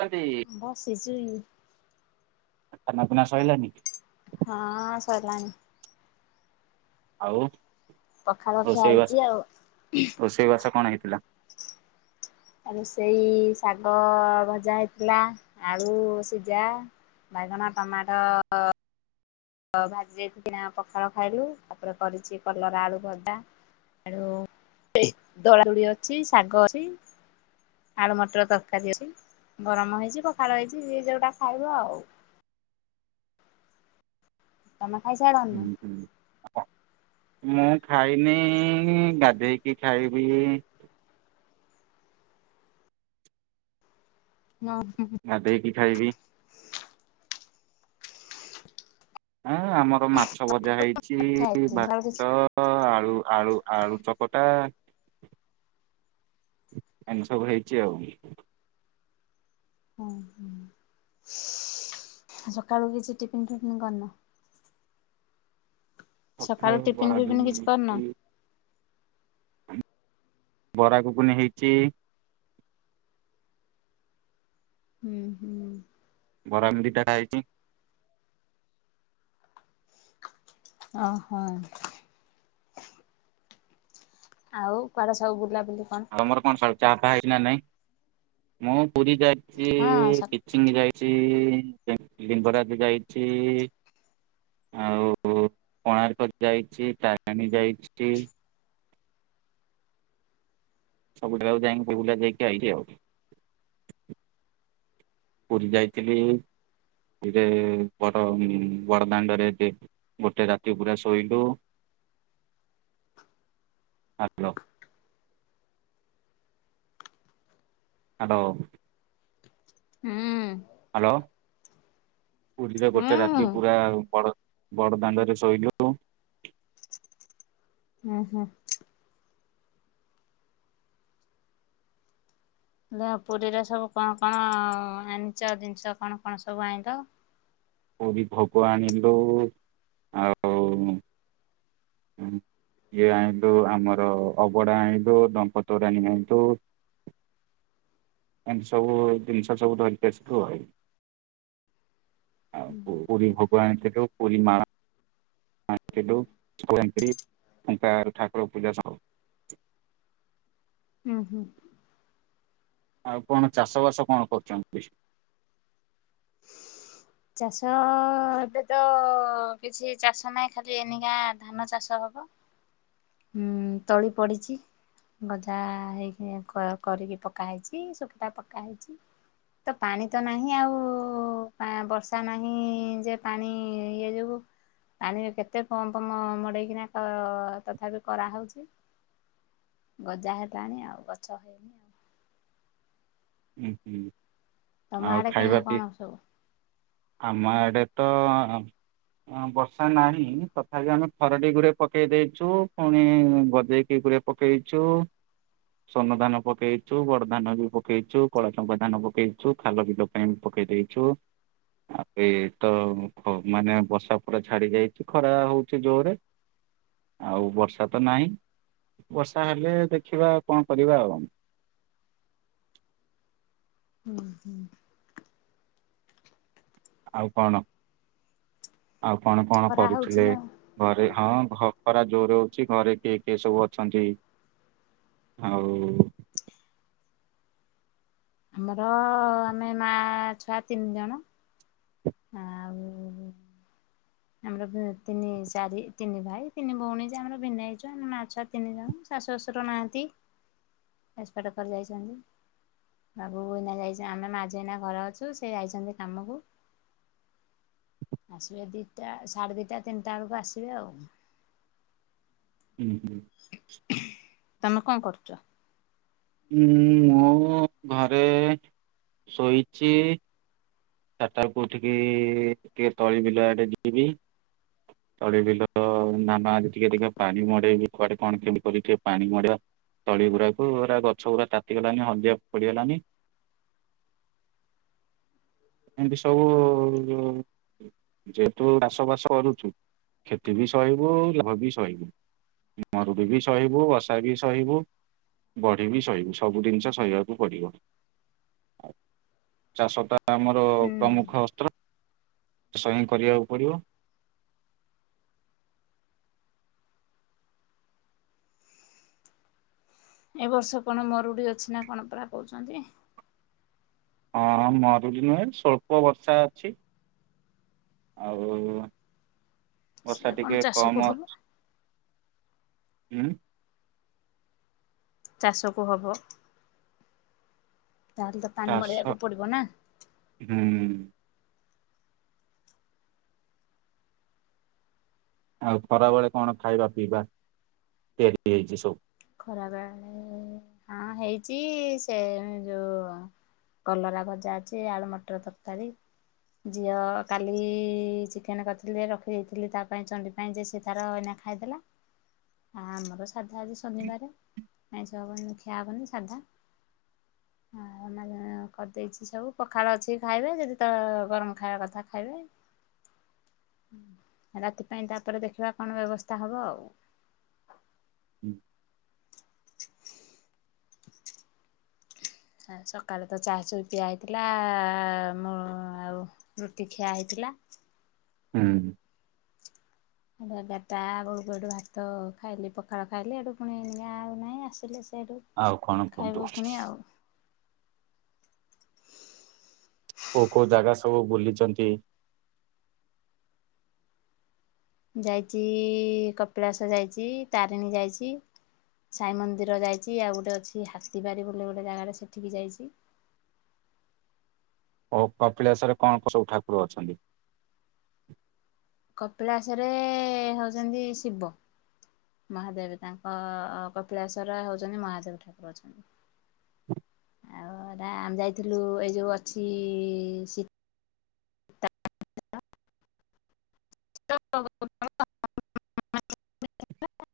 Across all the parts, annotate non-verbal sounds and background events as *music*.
ସୁକାନ୍ତି ବସିଛୁ ଆ ଖାନା ପିନା ସଇଲାନି? ହଁ ସଇଲାଣି। ଆଉ ପଖାଳ ଖିଆ ହେଇଛି ରୋଷେଇବାସ ଆଉ। ରୋଷେଇବାସ କଣ ହେଇଥିଲା? ଆ ରୋଷଇ ଶାଗ ଭଜା ହେଇଥିଲା ଆଳୁ ସିଜା। ବାଇଗଣ, ଟମାଟ ତ ଭାଜି କି କିିନା ପଖାଳ ଖାଇଲୁ ତାପରେ କରିଚି କଲରା ଆଳୁ ଭଜା। ଆଳୁ ସେଇ ଦଳା ଦୁଳି ଅଛି ସାଗ ଅଛି। ଆଳୁ ମଟର ତରକାରୀ ଅଛି ଗରମ ହେଇଚି ପଖାଳ ହେଇଚି ଯିଏ ଯଉଟା ଖାଇବ ଆଉ। ତମେ ଖାଇସାଇଲଣି ନା? ହୁଁ ମୁଁ ଖାଇନି ଗାଧେଇକି ଖାଇବି। ନ ହୁଁ ହୁଁ ଗାଧେଇକି ଖାଇବି। ହଁ ଆମର ମାଛ ଭଜା ହେଇଚି ଭାତ ତ ଆଳୁ ଆଳୁ ଆଳୁ ଚକଟା। ଏମତି ସବୁ ହେଇଚି ଆଉ। ଓ ହ ଆ ସକାଳୁ କିଛି ଟିଫିନ୍ ଫିପିନ୍ କରିନ ସକାଳୁ ଟିଫିିନ୍ ବରା ଫିଫିିନ୍ ଘୁଗୁନି କିଛି କରିନ? ହେଇଛି ବରା, ଘୁଗୁନି ହେଇଚି। ହୁଁ ହୁଁ। ବରା ମୁ ଦିଇଟା ଖାଇଚି। ଅଁ ହଁ। ଆଉ କୁଆଡେ ସବୁ ବୁଲାବୁଲି କଣ ତମର କଣ ସଳ ଚାହା ପାହା ହେଇଚି ନା ନାଇଁ ମୁ ପୁରୀ ଯାଇଚି ହଁ ସ ଦି ଚିନି ଯାଇଚି ବାକି ଲିଙ୍ଗରାଜ ଯାଇଚି। ଆଉ କୋଣାର୍କ ଯାଇଛି ତାରିଣୀ ଯାଇଛି। ସବୁ ଯାଗା ଯାଇଁକି *unintelligible* ବୁଲା ଯାଇକି ଆଇଲି ଆଉ। ପୁରୀ ଯାଇଥିଲି ଧିରେ ବଡ ବଡଦାଣ୍ଡରେ ରେ ଗୋଟେ ରାତି ପୁରା ଶୋଇଲୁ। ହାଲୋ ହାଡ ହୁଁ। ହାଲୋ ପୁରୀରେ ହୁଁ ଗୋଟେ ରାତି ପୁରା ବଡ ବଡ ଦାଣ୍ଡରେ ଶୋଇଲୁ। ହୁଁ ହୁଁ ଲ ପୁରୀରେ ସବୁ କଣ କଣ ଆଣିଚ ଜିନିଷ କଣ କଣ ସବୁ ଆଇଁଲ? ପୁରୀ ଭୋଗ ଆଣିଲୁ ଆଉ ହୁଁ ଇଏ ଆଣିଲୁ ଆମର ଅବଡା ଆଣିଲୁ ଡଙ୍କ ତୋରାଣୀ ଆଣିଲୁ ଏମି ସବୁ ଜିନିଷ ସବୁ ଧରିକି ଆସିଲୁ ଆଉ। ଆଉ ପୁ ପୁରୀ ଭୋଗ ଆଣିଥିଲୁ ପୁରୀ ମାଣ। ଆଣିଥିଲୁ ଚନ୍ଦନ ପେଡି, ଶଙ୍ଖା ଠାକୁର ପୂଜା ସହ ହୁଁ ହୁଁ। ଆଉ କଣ ଚାଷ ବାସ କଣ କରୁଛନ୍ତି। କଣ ଖଵର ଚାଷ ଏବେ ତ କିଛି ଚାଷ ନାହିଁ ଖାଲି ଏନିକା ଧାନ ଚାଷ ହବ। ହୁଁ ତଳି ପଡିଛି। ଗଜା ହେଇକି କରିକି ପକା ହେଇଛି ସୁଖିଲା ପକା ହେଇଛି। ତ ପାଣି ତ ନାହିଁ ଆଉ ବର୍ଷା ନାହିଁ ଯେ ପାଣି ଇଏ ଯୋଗୁ ପାଣି କେତେ କମ୍ପ ମଡେଇକିନା ତଥାପି କରାହଉଛି। ଗଜା ହେଲାଣି ଆଉ ଗଛ ଆଉ ହୁଁ ହୁଁ ତମ ଆଉ ଆଡେ କେଣ ଖାଇବା କଣ ପିଇ ସବୁ? ଆମ ଆଡ଼େ ତ ବର୍ଷା ନାହିଁ ତଥାପି ଆମେ ଖରଡ଼ି ଗୋରେ ପକେଇ ଦେଇଛୁ ପୁଣି ଗଜେଇକି ଗୁରେ ପକେଇଛୁ ସୋନ ଧାନ ପକେଇଛୁ ବଡ ଧାନ ବି ପକେଇଛୁ। କଲାଚପା ଧାନ ପକେଇଛୁ ଖାଲ ବିଲୋ ପାଇଁ ପକେଇ ଦେଇେଇଛୁ। ଆବେତ ମାନେ ବର୍ଷା ପୁରା ଛାଡି ଯାଇଛି ଖରା ହଉଛି ଜୋରରେ। ହର ଆଉ ବର୍ଷା ତ ନାହିଁ ବର୍ଷା ହେଲେ ଦେଖିବା କଣ କରିବା ଆଉ। ହୁଁ ହୁଁ। ଆଉ କଣ ଆଉ କଣ କଣ ଖରା ହଉଛି କରୁଥିଲେ। ନା ଘରେ ହଁ ଖରା ଜୋର ଅଉଛି ଘରେ କିଏ କିଏ ସବୁ ଅଛନ୍ତି। ଆଉ ଆମର ଆମେ ମା ଛୁଆ ତିନି ଜଣ ଆଉ ଆମର ତିନି ଚାରି ତିନି ଭାଇ ତିନି ଭଉଣୀ ଆମର ଭିନ୍ ହେଇଛୁ ଆମେ ମା ଛୁଆ ତିନି ଜଣ ଶାଶୁ ଶଶୁର ନାହାନ୍ତି ଏସପାଡେ କରି ଯାଇଛନ୍ତି। ବାବୁ ଏଇନା ଯାଇଛନ୍ତି ଆମେ ମା ଜିଅ ଏଇନା ଘର ଅଛୁ ସେ ଯାଇଛନ୍ତି କାମକୁ। ଆସିବେ ଦିଟା ସାଢେ ଦିଟା ତିନିଟା ବେଳକୁ ଆସିବେ ଆଉ। ହୁଁ ହୁଁ। ତମେ କଣ କରୁଛ। ଉୁଁ ମୁଁ ଘରେ ଶୋଇଛି। ଚାରିଟାକୁ ଉଠିକି ଟିକେ ତଳି ବିଲ ଆଡେ ଯିବି। ହର ତଳେ ବିଲ ନା ଟିକେ ଟିକେ ପାଣି ମଡେଇବି କୁଆଡେ କଣ କେରି କି ଟିକେ ପାଣି ମଡିବା। ତଳି ଗୁଡାକୁ ପୁରା ଗଛ ଗୁଡା ତାତିଗଲାନି ହଳ ଦିଆ ପଡିଗଲାନି। ରଥ ଏମିତି ସବୁ। ଯେହେତୁ ଚାଷ ବାସ କରୁଛୁ କ୍ଷତି ବି ସହିବୁ ଲାଭ ବି ସହିବୁ। ମରୁଡ଼ି ବି ସହିବୁ ବଷା ବି ସହିବୁ। ବଢ଼ିବି ସହିବ ସବୁ ଜିନିଷ ସହିବାକୁ ପଡ଼ିବ। ଚାଷ ଟା ଆମର ହୁଁ ପ୍ରମୁଖ ଅସ୍ତ୍ର। ସୟଂ କରିବାକୁ ପଡିବ। ଏ ବର୍ଷ କଣ ମରୁଡି ଅଛି ନା କଣ ପୁରା କହୁଛନ୍ତି। ହଁ ମରୁିଡି ନୁହେଁ ସ୍ୱଳ୍ପ ବର୍ଷା ଅଛି। ଆଉ ବର୍ଷା ସେ କଣ ଟିକେ ଚାଷକୁ କମ ହବ ଅଛି। ହୁଁ। ଚାଷକୁ ହବ। ତା ହେଲେ ତ ପାଣି ମଡ଼େଇବାକୁ ପଡ଼ିବ ନା। ହୁଁ-ଉଁ। ଆଉ ଖରାବେଳେ କଣ ଖାଇବା ପିଇବା ତିଆରି ହେଇଛି ସବୁ? ଖରା ବେ ହଁ ହେଇଚି ସେ ଯୋଉ କଲରା ଭଜା ଅଛି ଆଳୁ ମଟର ତରକାରୀ। ଝିଅ କାଲି ଚିକେନ୍ କରିଥିଲେ ରଖିଦେଇଥିଲି ତା ପାଇଁ ଚଣ୍ଡି ପାଇଁ ସେ ତାର ଏଇନା ଖାଇଦେଲା, ଆ- ଆମର ସାଧା ଆଜି। ଶନିବାର ଆଇଁସ ହବନି ଖିଆ ହେବନି ସାଧା। *unintelligible* କରିଦେଇଛି ସବୁ ପଖାଳ ଅଛି ଖାଇବେ ଯଦି ତ ଗରମ୍ ଖାଇବା କଥା ଖାଇବେ। ରାତି ପାଇଁ ତାପରେ ଦେଖିବା କଣ ବ୍ୟବସ୍ଥା ହବ ଆଉ। *unintelligible* ସକାଳେ ତ ଚାହା ଚଇ ପିଆ ହେଇଥିଲା *unintelligible* ମୁଁ ଆଉ ରୁଟି ଖିଆ ହେଇଥିଲା। ହୁଁଁ। ଏଗାର୍ ଟା ବେଳକୁ ଏଠୁ ଭାତ ଖାଇଲି ପଖାଳ ଖାଇଲି ଏଠୁ ପୁଣି ଏ ଆଉ ନାହିଁ ଆସିଲେ ସେଇଠୁ ଆଉ କଣ କୁହନ୍ତୁ? ଖାଇବୁ ପୁଣି ଆଉ। କୋଉ କୋଉ ଜାଗା ସବୁ ବୁଲିଚନ୍ତି? ଯାଇଛି-ଇ-ଇ କପିଳାସ ଯାଇଛି, ତାରିଣୀ ଯାଇଛି। ସାଇ ମନ୍ଦିର ଯାଇଚି ଆଉ ଗୋଟେ ଅଛି ହାତୀବାରି ବୋଲି ଗୋଟେ ଜାଗାରେ ସେଠିକି ଯାଇଚି। ଓ କପିଳାସ ରେ କଣ କଣ ସବୁ ଠାକୁର ଅଛନ୍ତି? କପିଳାସରେ-ଏଁ ହଉଛନ୍ତି ଶିବ। ମହାଦେବ୍ ତାଙ୍କ କପିଳାଶ୍ୱର ହଉଛନ୍ତି ମହାଦେବ୍ ଠାକୁର ଅଛନ୍ତି। ଆଉ ଏଟା ଆମେ ଯାଇଥିଲୁ ଏଇ ଯୋଉ ଅଛି-ଇ-ଇ *unintelligible* *inaudible*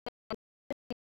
*inaudible*